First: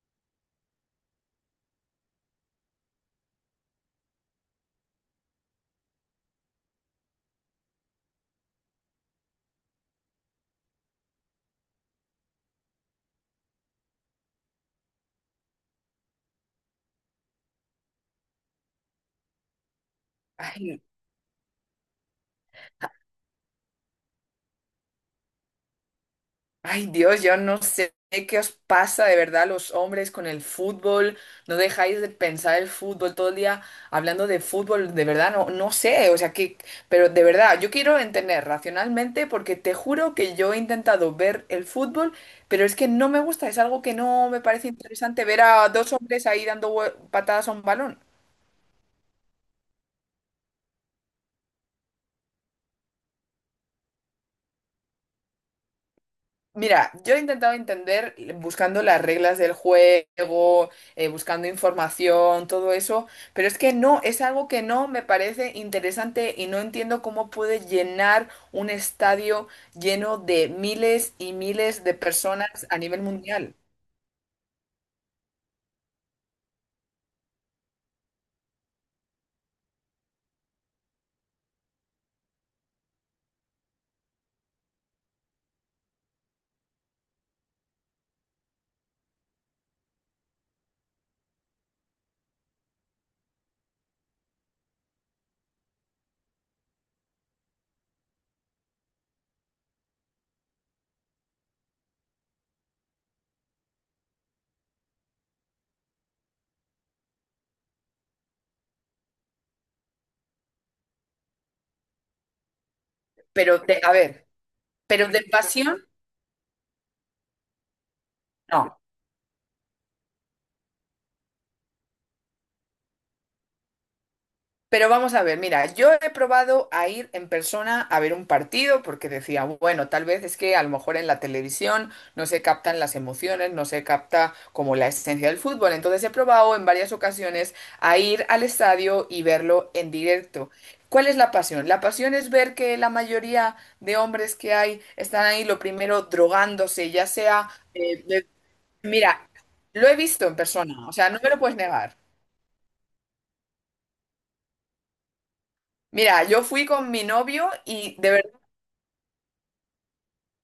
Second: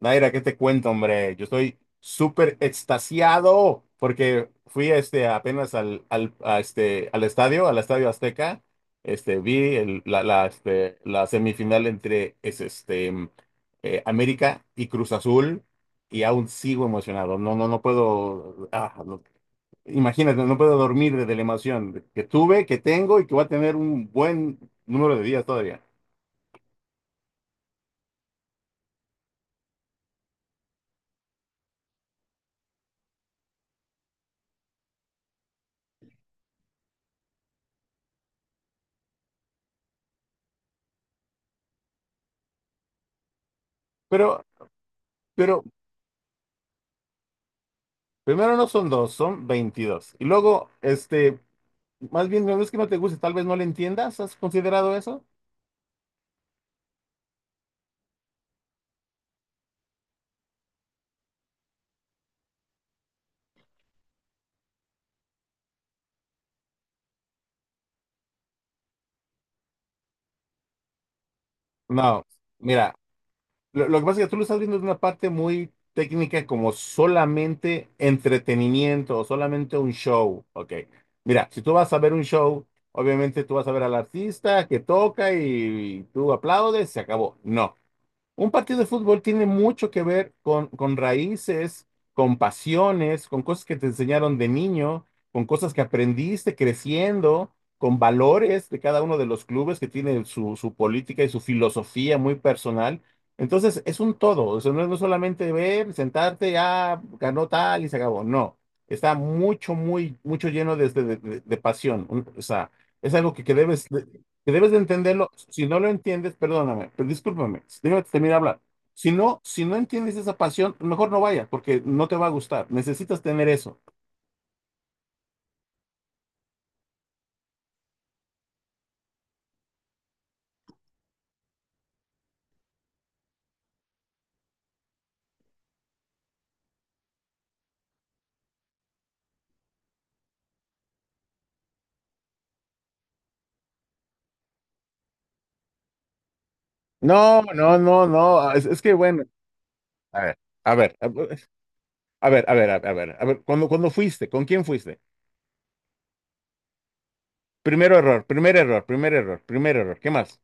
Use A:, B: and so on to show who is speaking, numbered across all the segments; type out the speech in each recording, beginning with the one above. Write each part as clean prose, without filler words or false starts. A: Naira, ¿qué te cuento, hombre? Yo estoy súper extasiado porque fui apenas al Estadio Azteca. Vi la semifinal entre América y Cruz Azul y aún sigo emocionado. No puedo, imagínate, no puedo
B: Ay,
A: dormir de la emoción que tuve, que tengo y que voy a tener un buen número de días todavía.
B: ay, Dios, yo no sé qué os pasa de verdad a los hombres con el fútbol. No dejáis de pensar el fútbol todo el día hablando de fútbol. De verdad, no sé. O sea, que, pero de verdad, yo quiero entender racionalmente porque te juro que yo he intentado ver el fútbol, pero es que no me gusta. Es algo que no me
A: Pero,
B: parece interesante ver
A: pero
B: a dos hombres ahí dando patadas a un balón.
A: primero no son dos, son 22. Y luego, no es que no te guste, tal vez no le entiendas, ¿has considerado eso?
B: Mira, yo he intentado entender buscando las reglas del juego, buscando información, todo eso, pero es que no, es algo que no me parece interesante y no entiendo cómo puede llenar un estadio lleno de miles y miles de
A: No,
B: personas a
A: mira,
B: nivel mundial.
A: lo que pasa es que tú lo estás viendo de una parte muy técnica como solamente entretenimiento o solamente un show, ¿ok? Mira, si tú vas a ver un show, obviamente tú vas a ver al artista que toca y tú aplaudes, se acabó. No, un partido de fútbol tiene mucho que ver con raíces, con pasiones, con cosas que te enseñaron de niño, con cosas que aprendiste creciendo, con valores de cada uno de los clubes que tiene su política y su filosofía muy personal. Entonces, es un todo, o sea, no es no solamente ver, sentarte, ah, ganó tal y se acabó. No, está mucho, muy, mucho lleno de pasión. O sea, es algo
B: Pero de, a ver,
A: que debes de
B: pero de
A: entenderlo. Si
B: pasión,
A: no lo entiendes, perdóname, pero discúlpame, déjame terminar de hablar.
B: no.
A: Si no, si no entiendes esa pasión, mejor no vayas, porque no te va a gustar. Necesitas tener eso.
B: Pero vamos a ver, mira, yo he probado a ir en persona a ver un partido porque decía, bueno, tal vez es que a lo mejor en la televisión no se captan las emociones, no se capta como la esencia del fútbol. Entonces he probado en varias ocasiones a ir al estadio y verlo en directo. ¿Cuál es la pasión? La pasión es ver que la mayoría de hombres que hay están ahí, lo primero, drogándose, ya
A: No,
B: sea,
A: no,
B: eh,
A: no,
B: de-
A: no. Es que bueno,
B: mira, lo he
A: a
B: visto en
A: ver, a
B: persona, o
A: ver, a
B: sea, no me
A: ver,
B: lo puedes negar.
A: a ver, a ver, a ver, a ver, cuando fuiste, ¿con quién fuiste?
B: Mira, yo fui con mi novio y
A: Primero
B: de
A: error,
B: verdad
A: primer error, primer error, primer error. ¿Qué más?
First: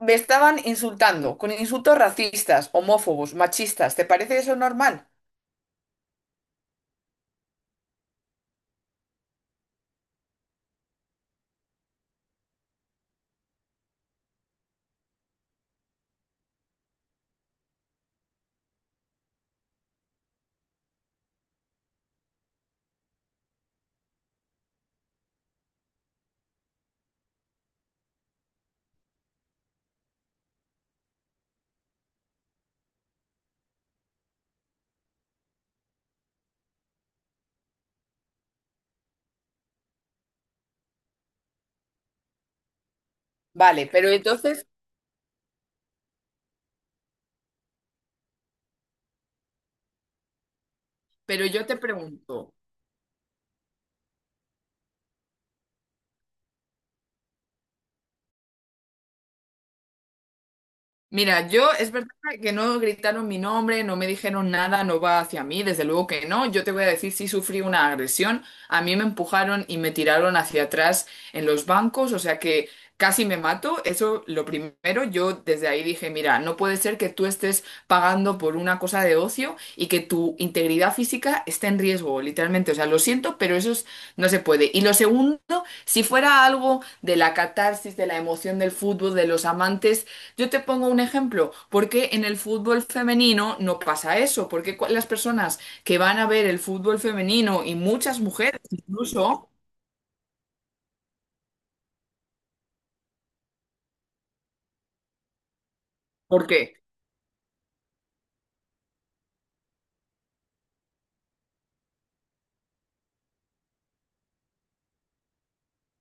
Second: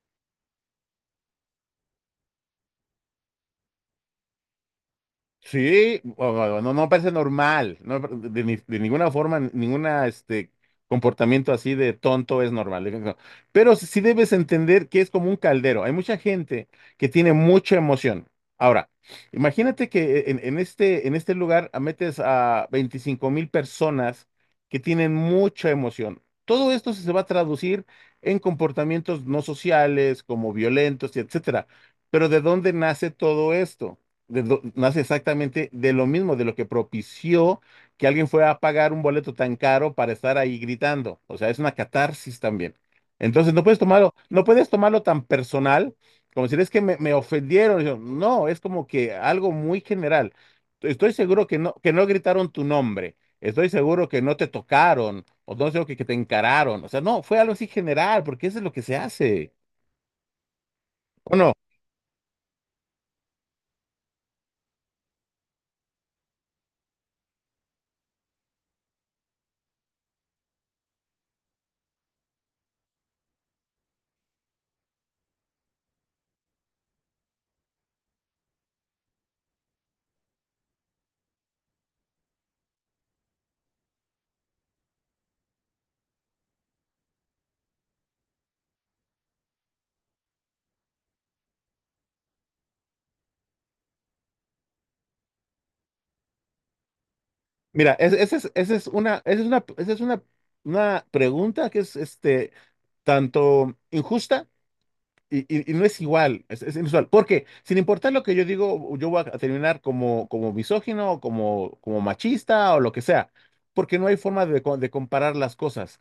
B: me estaban insultando con insultos racistas, homófobos, machistas. ¿Te parece eso normal?
A: Sí, bueno, no, no parece normal, no, de, ni- de ninguna forma, ninguna comportamiento así de tonto es normal. No. Pero sí debes entender que es como un caldero. Hay mucha gente que tiene mucha emoción. Ahora, imagínate que en en este lugar metes a 25.000 personas que tienen mucha emoción. Todo esto se va a traducir en comportamientos no sociales, como violentos, y etcétera. Pero ¿de dónde nace todo esto? Nace exactamente de lo mismo, de lo que propició que alguien fuera a pagar un boleto tan caro para estar ahí gritando. O sea, es una catarsis también. Entonces, no puedes
B: Vale, pero
A: tomarlo, no
B: entonces,
A: puedes tomarlo tan personal, como decir, es que me ofendieron. Yo, no, es como que algo muy general. Estoy seguro
B: pero
A: que
B: yo te
A: que no gritaron
B: pregunto.
A: tu nombre. Estoy seguro que no te tocaron, o no sé, que te encararon. O sea, no, fue algo así general, porque eso es lo que se hace. ¿O
B: Mira,
A: no?
B: yo es verdad que no gritaron mi nombre, no me dijeron nada, no va hacia mí, desde luego que no. Yo te voy a decir si sufrí una agresión. A mí me empujaron y me tiraron hacia atrás en los bancos, o sea que casi me mato. Eso lo primero, yo desde ahí dije, mira, no puede ser que tú estés pagando por una cosa de ocio y que tu integridad física esté en riesgo, literalmente. O sea, lo siento, pero no se puede. Y lo segundo, si fuera algo de la catarsis, de la emoción del fútbol, de los amantes, yo te pongo un ejemplo, porque en el fútbol femenino no pasa eso, porque las personas que van a ver el fútbol femenino y
A: Mira,
B: muchas mujeres
A: esa es una, esa es
B: incluso,
A: una, esa es una pregunta que es tanto injusta y y- no es igual,
B: ¿por qué?
A: es inusual. Porque sin importar lo que yo digo, yo voy a terminar como, como misógino, como, como machista o lo que sea, porque no hay forma de comparar las cosas,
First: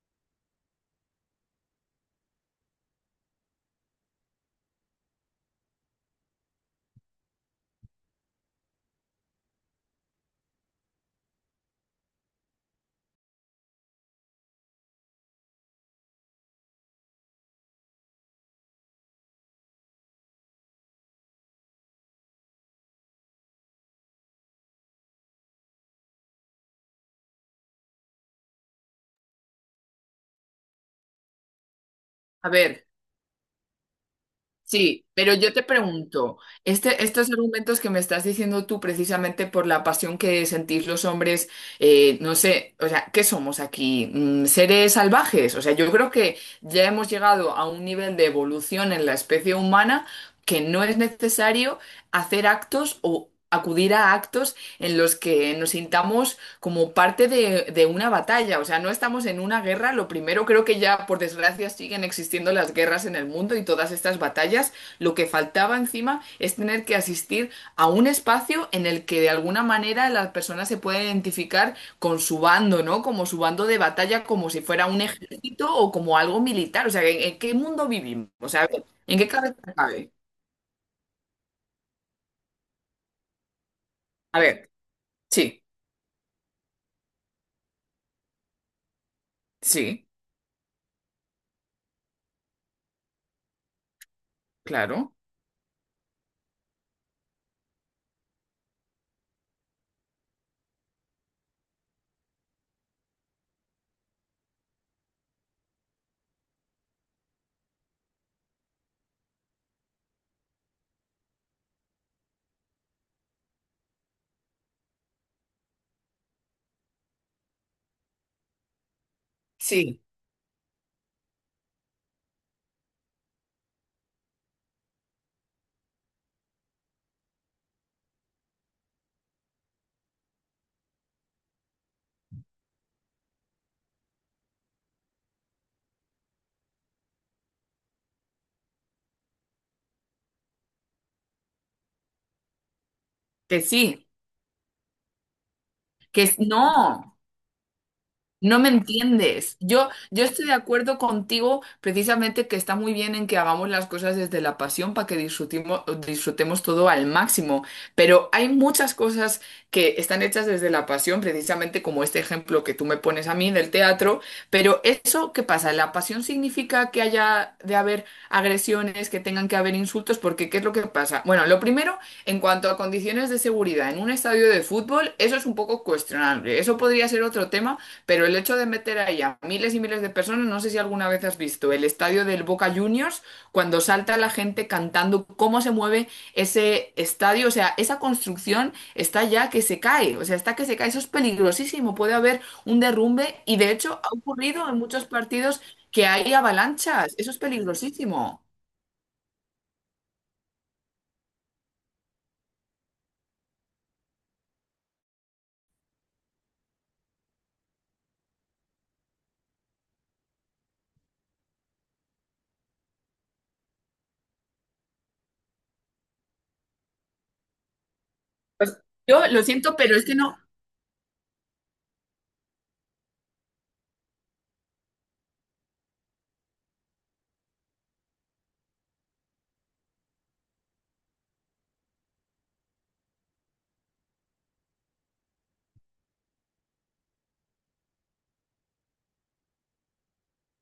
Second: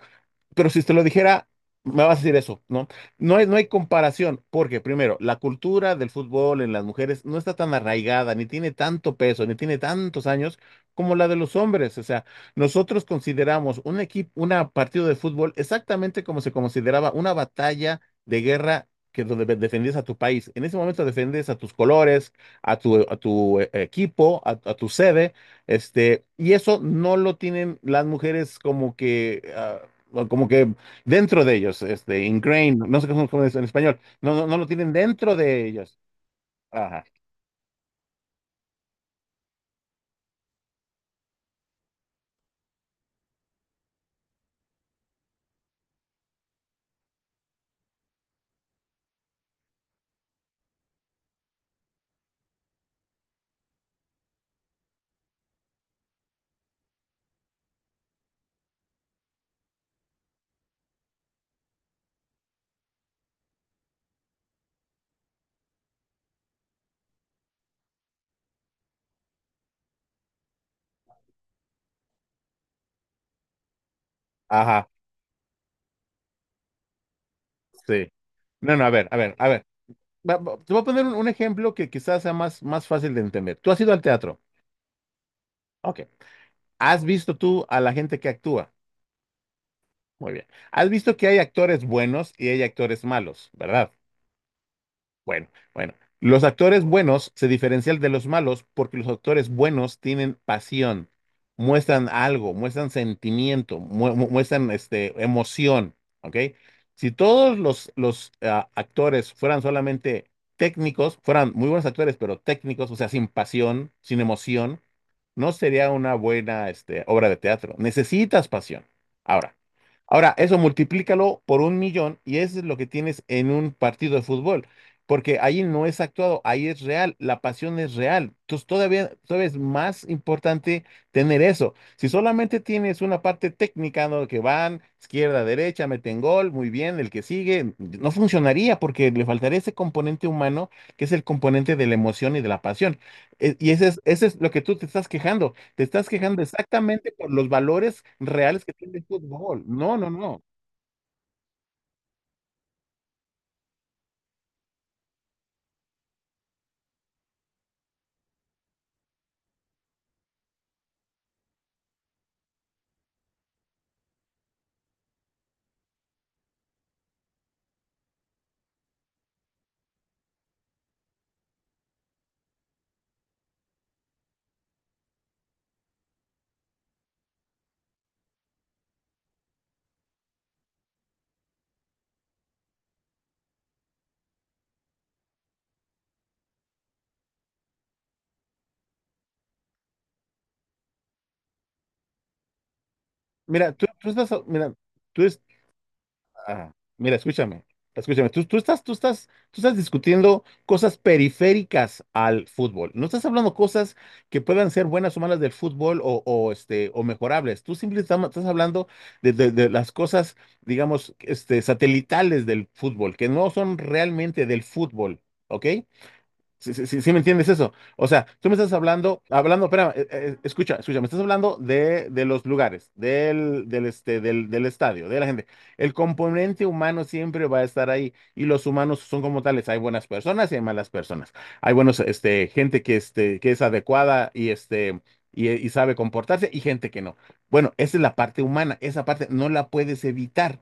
A: pero si te lo dijera, me vas a decir eso, ¿no? No hay comparación, porque primero, la cultura del fútbol en las mujeres no está tan arraigada, ni tiene tanto peso, ni tiene tantos años como la de los hombres. O sea, nosotros consideramos un equipo, una partido de fútbol exactamente como se consideraba una batalla de guerra que donde defendías a tu país. En ese momento defendías a tus colores, a tu equipo, a tu sede, y eso no lo tienen las mujeres como que ah, o como que dentro de ellos,
B: A
A: ingrained, no
B: ver,
A: no sé cómo cómo es en español, no lo tienen
B: sí, pero
A: dentro
B: yo te
A: de ellos.
B: pregunto, este,
A: Ajá,
B: estos argumentos que me estás diciendo tú precisamente por la pasión que sentís los hombres, no sé, o sea, ¿qué somos aquí? Mm, ¿Seres salvajes? O sea, yo creo que ya hemos llegado a un nivel de evolución en la especie humana que no es necesario hacer actos o acudir a actos en los que nos sintamos como parte de una batalla. O sea, no estamos en una guerra. Lo primero, creo que ya, por desgracia, siguen existiendo las guerras en el mundo y todas estas batallas. Lo que faltaba encima es tener que asistir a un espacio en el que de alguna manera las personas se pueden identificar con su bando, ¿no? Como su bando de batalla, como si fuera
A: ajá,
B: un ejército o como algo militar. O sea, en qué mundo
A: sí.
B: vivimos? O sea, a
A: No,
B: ver,
A: no, a ver, a
B: ¿en qué
A: ver, a
B: cabeza
A: ver.
B: cabe?
A: Te voy a poner un ejemplo que quizás sea más, más fácil de entender. Tú has ido al
B: A
A: teatro.
B: ver, sí,
A: Ok. ¿Has visto tú a la gente que actúa?
B: sí.
A: Muy bien. ¿Has visto que hay actores buenos y hay actores malos, verdad?
B: Claro,
A: Bueno, bueno. Los actores buenos se diferencian de los malos porque los actores buenos tienen pasión, muestran algo, muestran sentimiento, muestran emoción, ¿ok? Si todos los actores fueran solamente técnicos, fueran muy buenos actores, pero técnicos, o sea, sin pasión, sin emoción, no sería una buena obra de teatro. Necesitas pasión. Ahora,
B: sí,
A: ahora, eso multiplícalo por un millón y eso es lo que tienes en un partido de fútbol. Porque ahí no es actuado, ahí es real, la pasión es real. Entonces todavía, todavía es más importante tener eso. Si solamente tienes una parte técnica, ¿no? Que van izquierda, derecha, meten gol, muy bien, el que sigue, no funcionaría porque le faltaría ese componente humano que es el componente de la emoción y de la pasión.
B: que
A: Y
B: sí,
A: ese es lo que tú te estás quejando. Te estás quejando exactamente
B: no.
A: por los valores
B: No
A: reales
B: me
A: que tiene el
B: entiendes.
A: fútbol.
B: Yo,
A: No, no,
B: yo
A: no.
B: estoy de acuerdo contigo precisamente que está muy bien en que hagamos las cosas desde la pasión para que disfrutemos todo al máximo, pero hay muchas cosas que están hechas desde la pasión, precisamente como este ejemplo que tú me pones a mí del teatro, pero eso, ¿qué pasa? ¿La pasión significa que haya de haber agresiones, que tengan que haber insultos? Porque ¿qué es lo que pasa? Bueno, lo primero, en cuanto a condiciones de seguridad en un estadio de fútbol, eso es un poco cuestionable. Eso podría ser otro tema, pero el hecho de meter ahí a miles y miles de personas, no sé si alguna vez has visto el estadio del Boca Juniors, cuando salta la gente cantando cómo se mueve ese estadio, o sea, esa construcción está ya que se cae, o sea, está que se cae, eso es peligrosísimo, puede haber un derrumbe y de
A: Mira,
B: hecho
A: tú
B: ha
A: estás,
B: ocurrido
A: mira,
B: en muchos
A: tú, es-
B: partidos que hay
A: ah,
B: avalanchas,
A: mira,
B: eso es
A: escúchame, escúchame,
B: peligrosísimo.
A: tú estás discutiendo cosas periféricas al fútbol. No estás hablando cosas que puedan ser buenas o malas del fútbol o mejorables. Tú simplemente estás, estás hablando de las cosas, digamos, satelitales del fútbol, que no son realmente del fútbol, ¿ok? ¿Sí, sí, sí me entiendes eso? O sea, tú me estás
B: Pues,
A: hablando,
B: yo lo
A: hablando,
B: siento,
A: espera,
B: pero es que no,
A: escucha, escucha, me estás hablando de los lugares, del estadio, de la gente. El componente humano siempre va a estar ahí y los humanos son como tales. Hay buenas personas y hay malas personas. Hay buenos, gente que, que es adecuada y sabe comportarse y gente que no. Bueno, esa es la parte humana, esa parte no la puedes evitar.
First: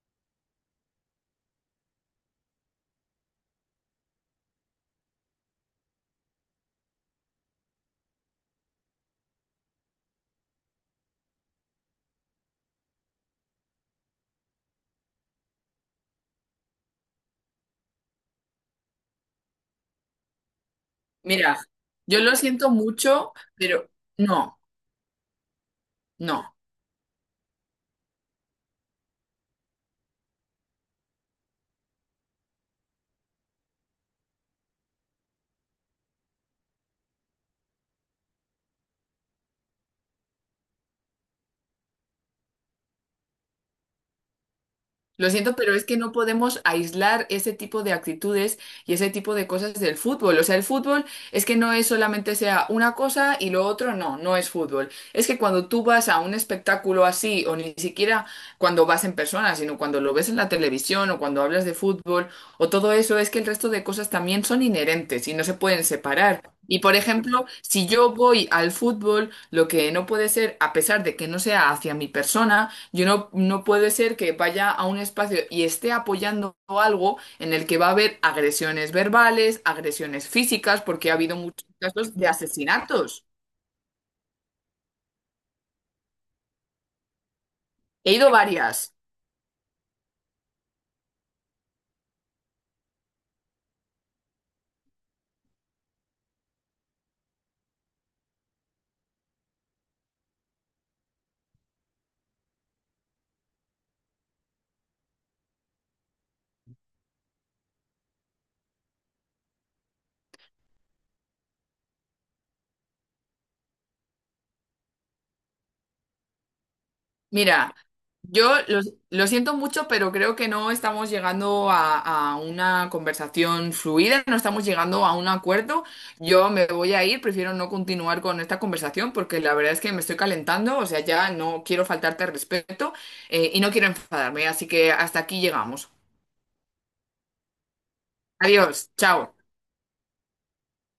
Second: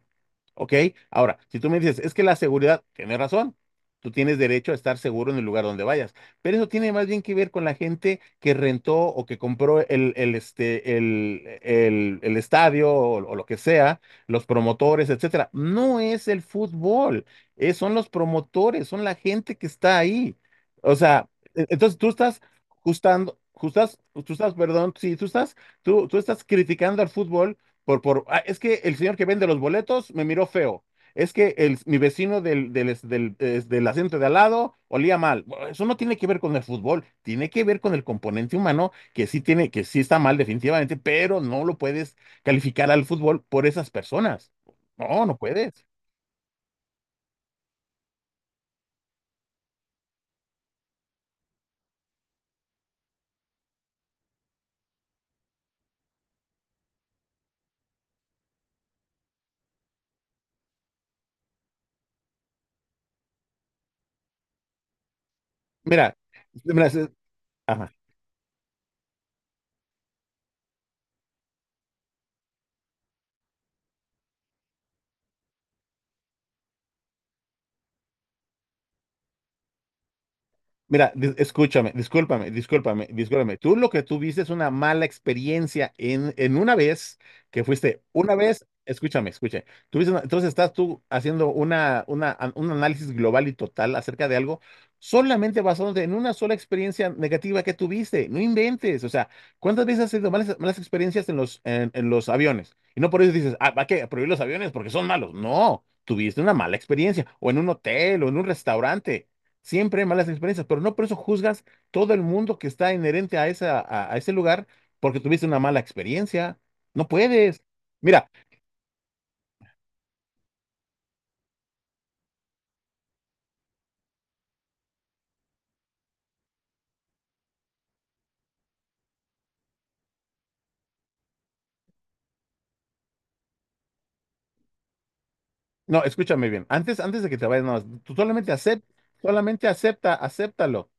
A: ¿Ok? Ahora, si tú me dices, es que la seguridad, tiene razón. Tú tienes derecho a estar seguro en el lugar donde vayas. Pero eso tiene más bien que ver con la gente que rentó o que compró el, este, el estadio o lo que sea, los promotores, etcétera. No es el fútbol, son los promotores, son la gente que está ahí. O sea,
B: mira,
A: entonces tú
B: yo lo
A: estás
B: siento mucho, pero
A: tú estás,
B: no,
A: perdón, sí, tú estás, tú estás
B: no.
A: criticando al fútbol por "Ah, es que el señor que vende los boletos me miró feo, es que mi vecino del asiento de al lado olía mal". Bueno, eso no tiene que ver con el fútbol, tiene que ver con el componente humano que sí tiene, que sí está mal definitivamente, pero no lo puedes calificar al fútbol por esas personas. No,
B: Lo
A: no
B: siento, pero es
A: puedes.
B: que no podemos aislar ese tipo de actitudes y ese tipo de cosas del fútbol. O sea, el fútbol es que no es solamente sea una cosa y lo otro no, no es fútbol. Es que cuando tú vas a un espectáculo así, o ni siquiera cuando vas en persona, sino cuando lo ves en la televisión o cuando hablas de fútbol o todo eso, es que el resto de cosas también son inherentes y no se pueden
A: Mira,
B: separar. Y
A: mira,
B: por
A: se-
B: ejemplo, si
A: ajá.
B: yo voy al fútbol, lo que no puede ser, a pesar de que no sea hacia mi persona, yo no, no puede ser que vaya a un espacio y esté apoyando algo en el que va a haber agresiones verbales, agresiones físicas, porque ha habido muchos
A: Escúchame,
B: casos de
A: discúlpame, discúlpame,
B: asesinatos.
A: discúlpame. Tú lo que tuviste es una mala experiencia en una vez que fuiste,
B: He ido
A: una vez,
B: varias.
A: escúchame, escúchame. Entonces estás tú haciendo un análisis global y total acerca de algo solamente basándote en una sola experiencia negativa que tuviste. No inventes. O sea, ¿cuántas veces has tenido malas, malas experiencias en en los aviones? Y no por eso dices, ah, ¿va qué? Prohibir los aviones porque son malos. No, tuviste una mala experiencia o en un hotel o en un restaurante. Siempre hay malas experiencias, pero no por eso juzgas todo el mundo que está inherente a ese lugar porque tuviste una mala experiencia. No puedes.
B: Mira,
A: Mira,
B: yo lo, lo siento mucho, pero creo que no estamos llegando a una conversación fluida, no estamos llegando a un acuerdo. Yo me voy a ir, prefiero no continuar con esta conversación porque la verdad es que me estoy calentando, o sea, ya no quiero faltarte al respeto, y no quiero enfadarme, así que hasta aquí llegamos.
A: no, escúchame bien. Antes, antes de que te vayas, nada más, tú
B: Adiós, chao.
A: solamente acepta, acéptalo.